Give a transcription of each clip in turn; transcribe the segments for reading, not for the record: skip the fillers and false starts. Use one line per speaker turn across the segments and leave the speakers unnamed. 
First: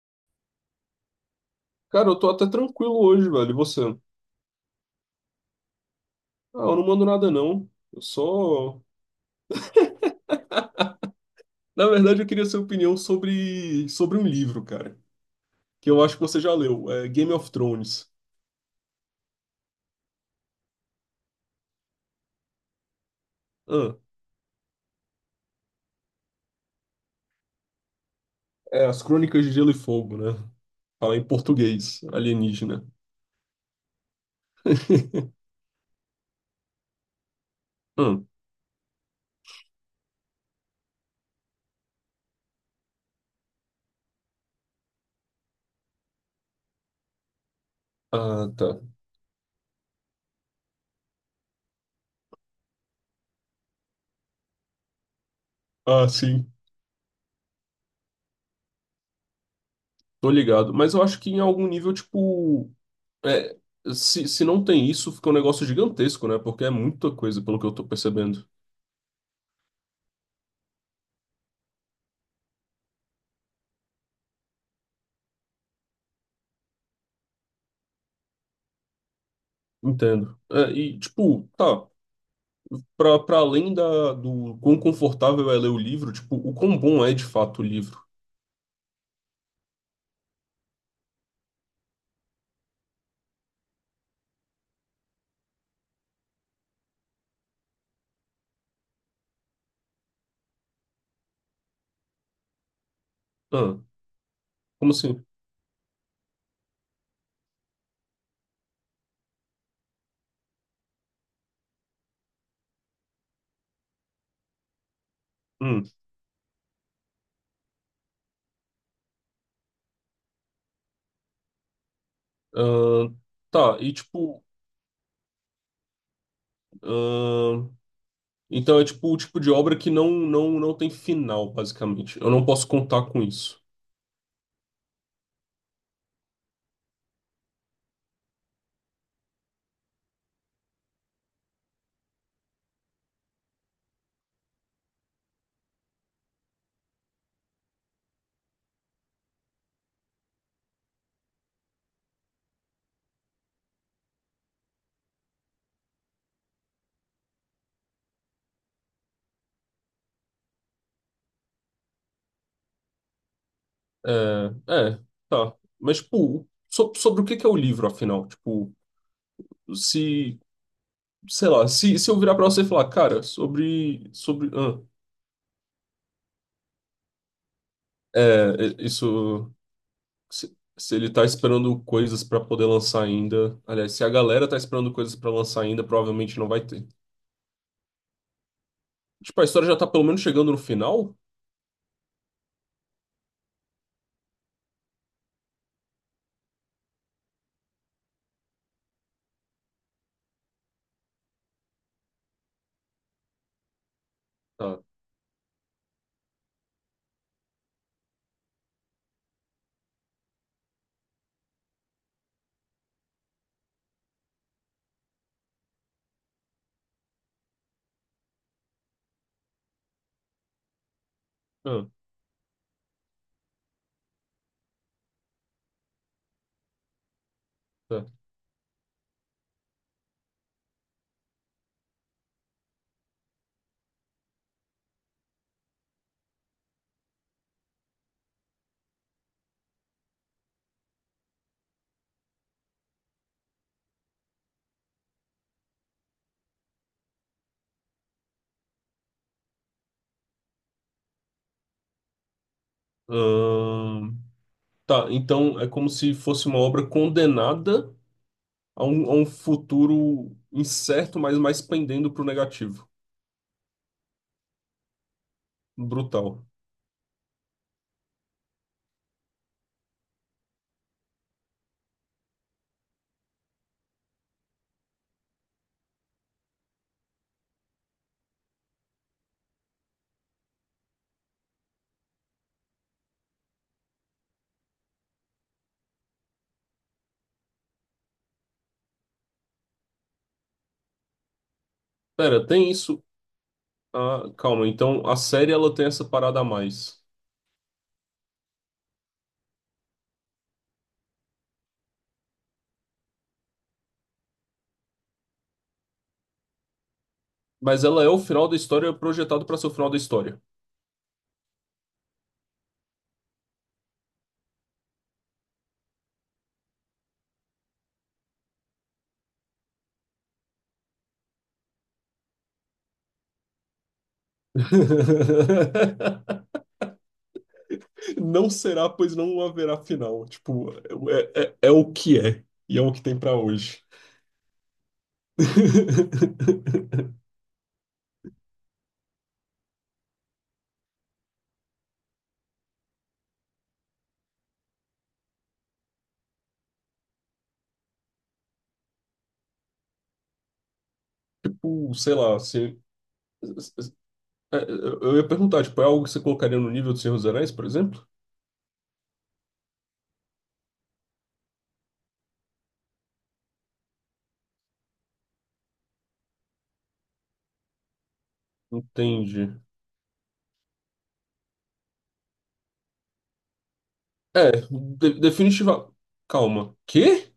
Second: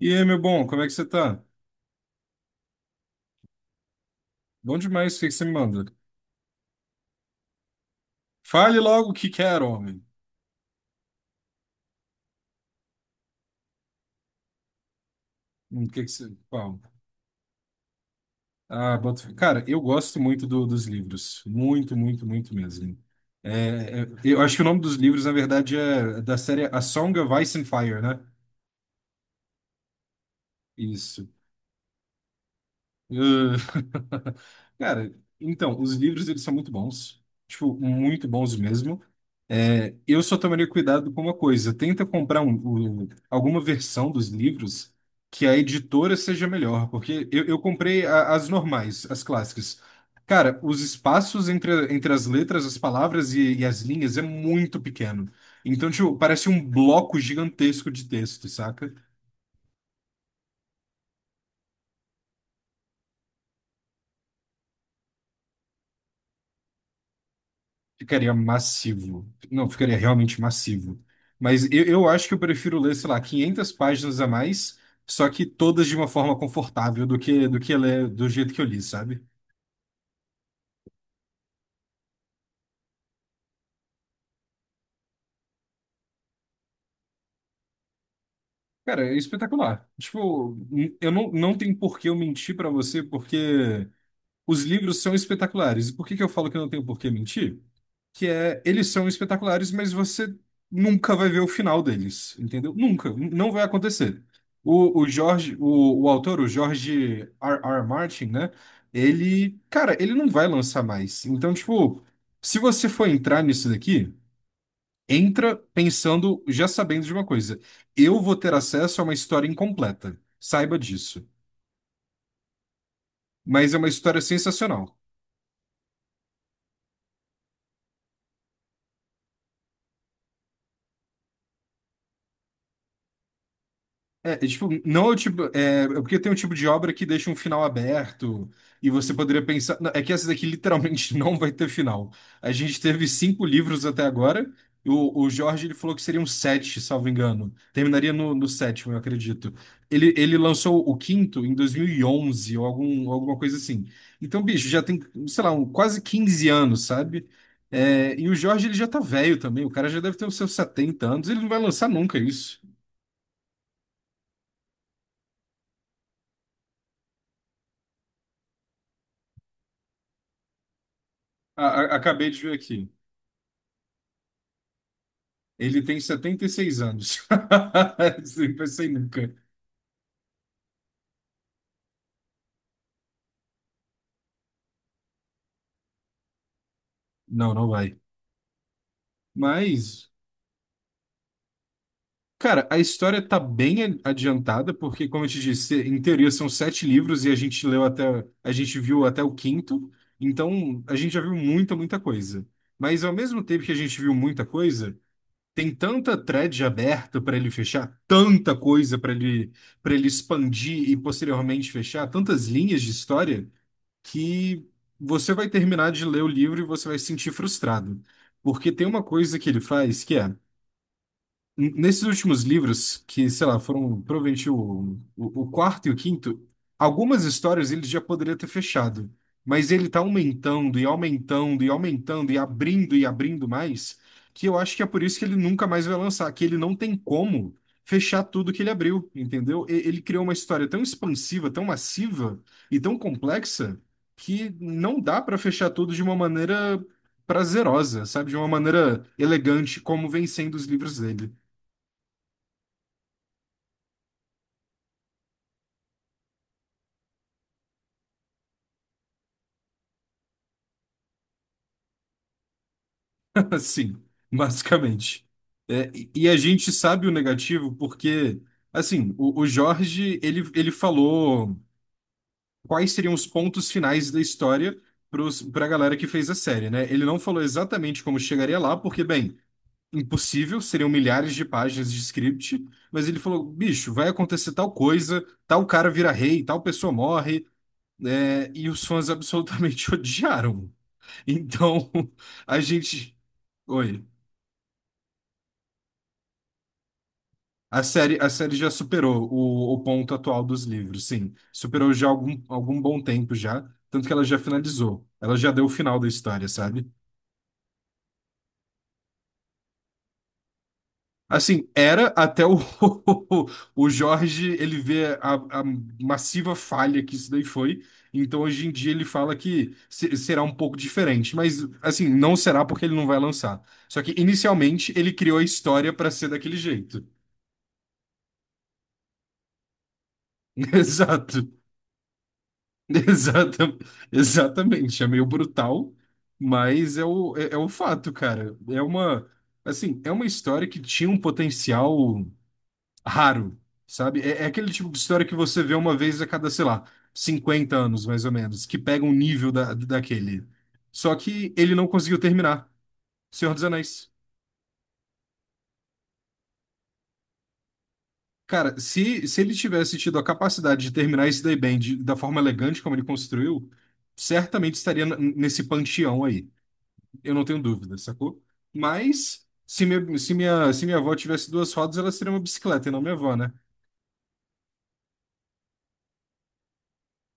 E aí, meu bom, como é que você tá?
Cara, eu tô até tranquilo hoje, velho. E você?
Bom demais, o que que você me manda?
Eu não mando nada, não. Eu
Fale
só.
logo o que quer, homem.
Na verdade, eu queria sua opinião sobre um livro, cara. Que
O que
eu
que
acho que
você.
você já
Qual?
leu. É Game of Thrones.
Ah, boto fé. Cara, eu gosto muito dos livros. Muito, muito, muito mesmo.
Ah,
Eu acho que o nome dos livros, na verdade, é da série A Song of Ice and Fire, né?
é As Crônicas de Gelo e Fogo, né? Fala em
Isso.
português, alienígena.
Uh, Cara, então, os livros, eles são muito bons. Tipo, muito
Hum.
bons mesmo. É, eu só tomaria cuidado com uma coisa. Tenta comprar alguma versão dos livros que a editora seja melhor, porque eu comprei as
Ah, tá.
normais, as clássicas. Cara, os espaços entre as letras, as palavras e as linhas é muito pequeno. Então,
Ah,
tipo, parece
sim.
um bloco gigantesco de texto, saca?
Tô ligado. Mas eu acho que em algum nível, tipo. É, se não tem isso, fica um negócio gigantesco, né? Porque é muita coisa, pelo que eu tô
Ficaria
percebendo.
massivo. Não, ficaria realmente massivo. Mas eu acho que eu prefiro ler, sei lá, 500 páginas a mais, só que todas de uma forma confortável do que ler do jeito que eu li, sabe?
Entendo. É, e, tipo, tá. Pra além da, do quão confortável é ler o livro, tipo, o quão bom é de fato o livro.
Cara, é espetacular. Tipo, eu não tenho por que eu mentir pra você, porque os livros são espetaculares. E por que que eu falo que eu não tenho por que mentir? Que é eles são espetaculares, mas você nunca vai ver o final deles, entendeu? Nunca, não vai
Ah,
acontecer.
como
O
assim?
Jorge, o autor, o George R. R. Martin, né? Ele, cara, ele não vai lançar mais. Então, tipo, se você for entrar nisso daqui, entra
Hum.
pensando, já sabendo de uma coisa. Eu vou ter acesso a uma história incompleta. Saiba disso.
Ah,
Mas é
tá,
uma
e
história
tipo.
sensacional.
Ah, então é tipo o tipo de obra que não, não, não tem final, basicamente. Eu não posso contar com isso.
Tipo, não é o tipo. É porque tem um tipo de obra que deixa um final aberto, e você poderia pensar, não. É que essa daqui literalmente não vai ter final. A gente teve cinco livros até agora. O Jorge ele falou que seriam sete, salvo engano. Terminaria no sétimo, eu acredito. Ele lançou o quinto em 2011 ou alguma coisa assim. Então, bicho, já tem, sei lá, quase 15 anos, sabe? É, e o Jorge ele já tá velho também. O cara já deve ter os seus 70 anos. Ele não vai lançar nunca.
É, é, tá. Mas, tipo, sobre o que que é o livro, afinal? Tipo, se. Sei
A-
lá,
a-
se eu
acabei
virar
de
pra
ver
você e falar,
aqui.
cara, sobre. Sobre. Ah,
Ele tem 76 anos.
é,
Isso eu não
é,
pensei nunca.
isso. Se ele tá esperando coisas pra poder lançar ainda. Aliás, se a galera tá esperando coisas pra lançar ainda, provavelmente não vai ter.
Não, não vai.
Tipo, a história já tá pelo
Mas,
menos chegando no final?
cara, a história tá bem adiantada, porque, como eu te disse, em teoria são sete livros e a gente viu até o quinto, então a gente já viu muita, muita coisa. Mas ao mesmo tempo que a gente viu muita
Tá.
coisa, tem tanta thread aberta para ele fechar, tanta coisa para ele expandir e posteriormente fechar, tantas linhas de história que você vai terminar de ler o livro e você vai se sentir frustrado. Porque tem uma coisa que ele faz que é,
Ah,
nesses últimos livros, que, sei lá, foram provavelmente o quarto e o quinto, algumas histórias ele já
tá.
poderia ter fechado. Mas ele tá aumentando e aumentando e aumentando e abrindo mais, que eu acho que é por isso que ele nunca mais vai lançar, que ele não tem como fechar tudo que ele abriu, entendeu? Ele criou uma história tão expansiva, tão massiva e tão complexa que não dá para fechar tudo de uma maneira prazerosa, sabe? De uma maneira elegante, como vem sendo os livros dele.
Ahn, tá, então é como se fosse uma obra condenada a um futuro incerto, mas mais pendendo pro negativo.
Assim, basicamente. É, e a
Brutal.
gente sabe o negativo porque, assim, o Jorge, ele falou quais seriam os pontos finais da história para a galera que fez a série, né? Ele não falou exatamente como chegaria lá, porque, bem, impossível, seriam milhares de páginas de script, mas ele falou, bicho, vai acontecer tal coisa, tal cara vira rei, tal pessoa morre, né? E os fãs absolutamente odiaram. Então,
Pera,
a
tem isso.
gente. Oi.
Ah, calma. Então a série ela tem essa parada a mais.
A série já superou o ponto atual dos livros, sim. Superou já algum bom tempo já, tanto que ela já finalizou. Ela já deu o final da história, sabe?
Mas ela é o final da história projetado para ser o final da história.
Assim, era até o, o Jorge, ele vê a massiva falha que isso daí foi. Então, hoje em dia, ele fala que será um pouco diferente. Mas, assim, não será porque ele não vai lançar. Só que, inicialmente, ele criou a história para ser daquele jeito.
Não será, pois não haverá final. Tipo, é, é,
Exato.
é o que é. E é o que tem pra
Exata,
hoje.
exatamente, é meio brutal, mas é o fato, cara. É uma, assim, é uma história que tinha um potencial raro, sabe? É aquele tipo de história que você vê uma vez a cada, sei lá, 50 anos, mais ou menos, que pega um nível daquele. Só que ele não
Tipo, sei
conseguiu
lá,
terminar.
se,
Senhor dos Anéis.
é, eu ia perguntar, tipo, é algo que você colocaria no nível de Senhor dos Anéis, por exemplo?
Cara, se ele tivesse tido a capacidade de terminar isso daí bem, da forma elegante como ele construiu, certamente estaria nesse panteão aí. Eu não tenho dúvida, sacou? Mas
Entendi.
se minha avó tivesse duas rodas, ela seria uma bicicleta e não minha avó, né?
É, de, definitiva. Calma. Quê?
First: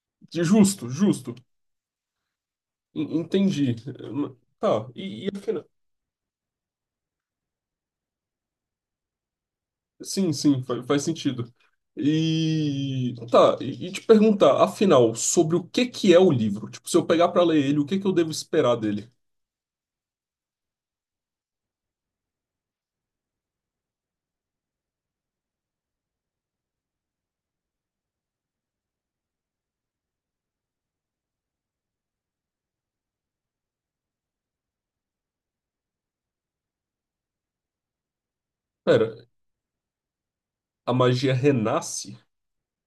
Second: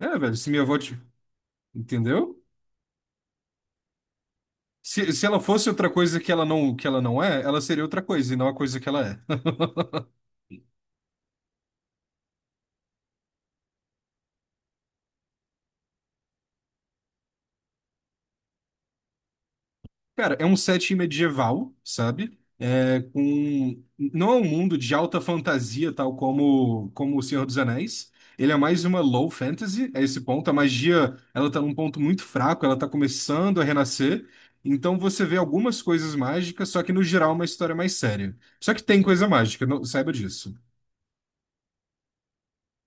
É, velho, se minha avó.
Justo, justo.
Entendeu?
En- Entendi. É, tá,
Se
e
ela
afinal.
fosse outra coisa que ela não é, ela seria outra coisa e não a coisa que ela é.
Sim, sim, fa- faz sentido. E. Tá, e te perguntar, afinal, sobre o que que é o livro? Tipo, se eu pegar pra ler ele, o que que eu devo esperar dele?
Cara, é um setting medieval, sabe? É, com. Não é um mundo de alta fantasia, tal como O Senhor dos Anéis. Ele é mais uma low fantasy, a esse ponto. A magia, ela tá num ponto muito fraco, ela tá começando a renascer. Então você vê algumas coisas mágicas, só que no geral é uma história mais séria. Só que tem
Pera,
coisa mágica, não, saiba disso.
a magia renasce?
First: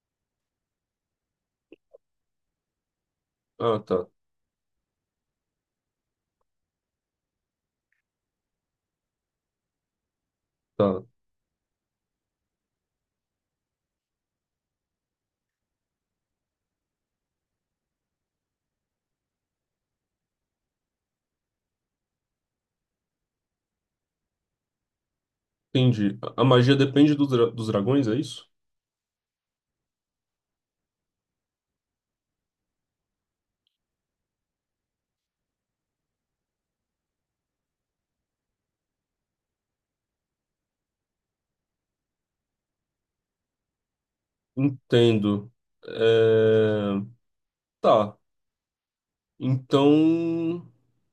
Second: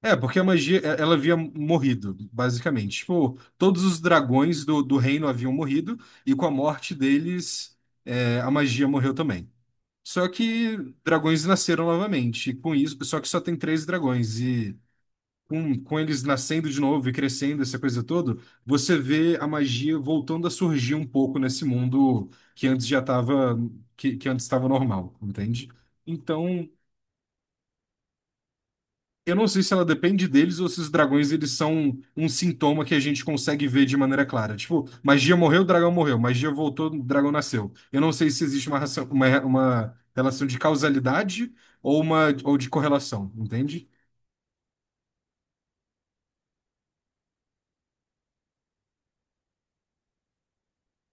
É, porque a magia, ela havia morrido, basicamente. Tipo,
Ah,
todos os
tá,
dragões do reino haviam morrido, e com a morte deles, é, a magia morreu também. Só que
tá.
dragões nasceram novamente, e com isso, só que só tem três dragões, e com eles nascendo de novo e crescendo, essa coisa toda, você vê a magia voltando a surgir um pouco nesse mundo que antes já estava, que antes estava normal, entende?
Entendi. A
Então,
magia depende dos dos dragões, é isso?
eu não sei se ela depende deles ou se os dragões eles são um sintoma que a gente consegue ver de maneira clara. Tipo, magia morreu, o dragão morreu. Magia voltou, o dragão nasceu. Eu não sei se existe uma relação de causalidade ou de correlação, entende?
Entendo. É, tá. Então.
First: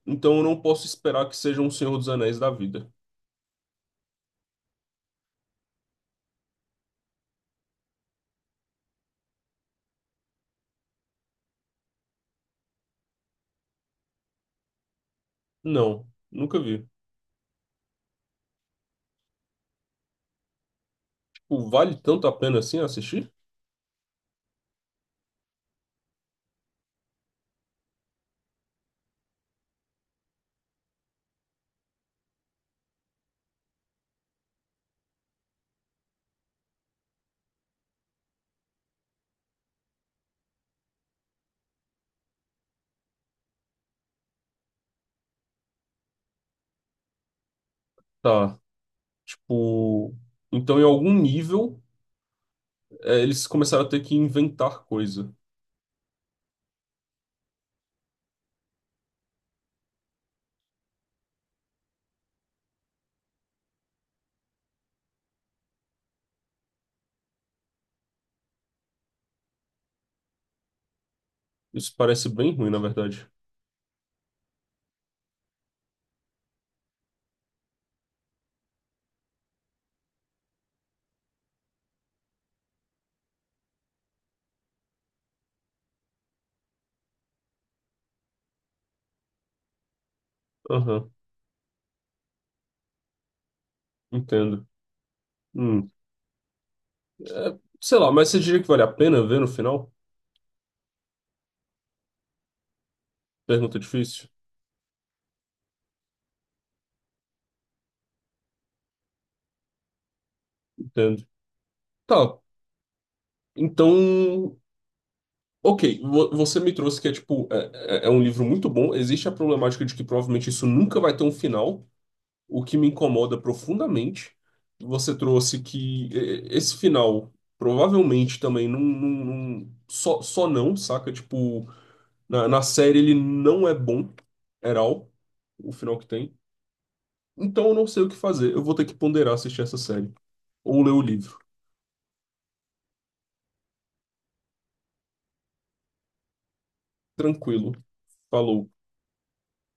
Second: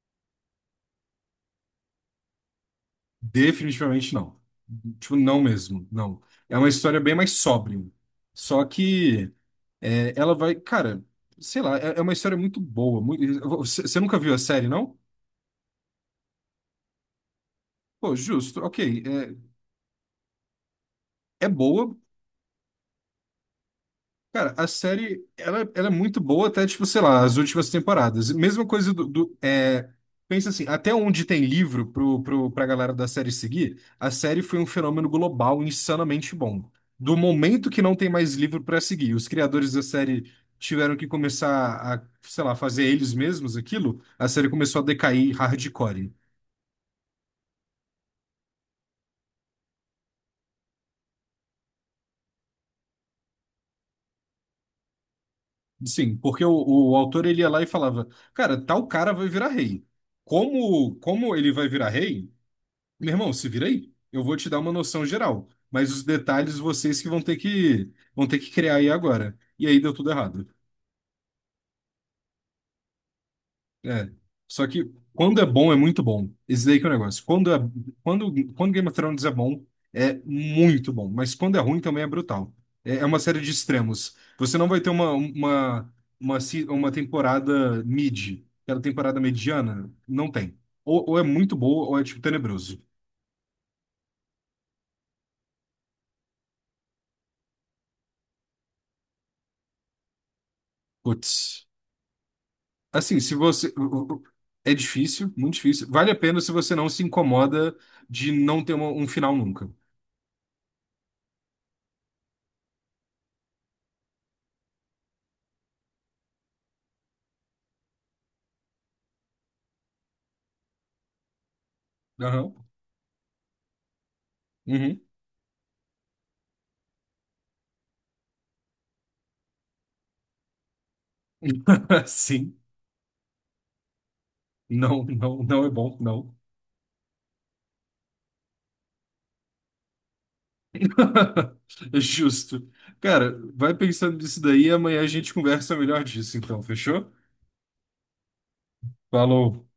Então eu não posso esperar que seja um Senhor dos Anéis da vida.
Definitivamente não. Tipo, não mesmo, não. É uma história bem mais sóbria. Só que é, ela vai, cara, sei lá, é, é uma história muito boa. Você nunca viu a série, não?
Não, nunca vi.
Pô, justo, ok. É
Tipo,
boa.
vale tanto a pena assim assistir?
Cara, a série, ela é muito boa até, tipo, sei lá, as últimas temporadas. Mesma coisa do. Pensa assim, até onde tem livro pra galera da série seguir, a série foi um fenômeno global insanamente bom. Do momento que não tem mais livro pra seguir, os criadores da série tiveram que começar a, sei lá, fazer eles mesmos aquilo, a série começou a decair hardcore.
Tá. Tipo. Então, em algum nível, é, eles começaram a ter que inventar coisa.
Sim, porque o autor, ele ia lá e falava, cara, tal cara vai virar rei. Como ele vai virar rei? Meu irmão, se vira aí. Eu vou te dar uma noção geral, mas os detalhes vocês que vão ter que criar aí agora. E aí deu tudo errado.
Isso parece bem ruim, na verdade.
É. Só que quando é bom é muito bom. Esse daí que é o negócio. Quando Game of Thrones é bom, é muito bom, mas quando é ruim também é brutal. É uma série de extremos. Você não vai ter uma, se- uma temporada mid, aquela temporada mediana, não tem. Ou,
Aham,
ou é muito boa ou é tipo tenebroso.
entendo. Hum. É, sei lá, mas você diria que vale a pena ver no final?
Putz. Assim, se você.
Pergunta difícil.
É difícil, muito difícil. Vale a pena se você não se incomoda de não ter um final nunca.
Entendo. Tá. Então. Ok, você me trouxe que é tipo, é, é- é um livro muito bom. Existe a problemática de que provavelmente isso nunca vai ter um final,
Aham.
o que me incomoda profundamente.
Uhum.
Você trouxe que é, esse final provavelmente também não, não- não- só, só não, saca? Tipo, na,
Sim.
na série ele não é bom, era
Não,
all,
não, não é
o
bom,
final que
não.
tem. Então eu não sei o que fazer. Eu vou ter que ponderar assistir essa série. Ou ler o livro.
Justo. Cara, vai pensando nisso daí, amanhã a gente conversa melhor disso, então, fechou?
Tranquilo. Falou.
Falou.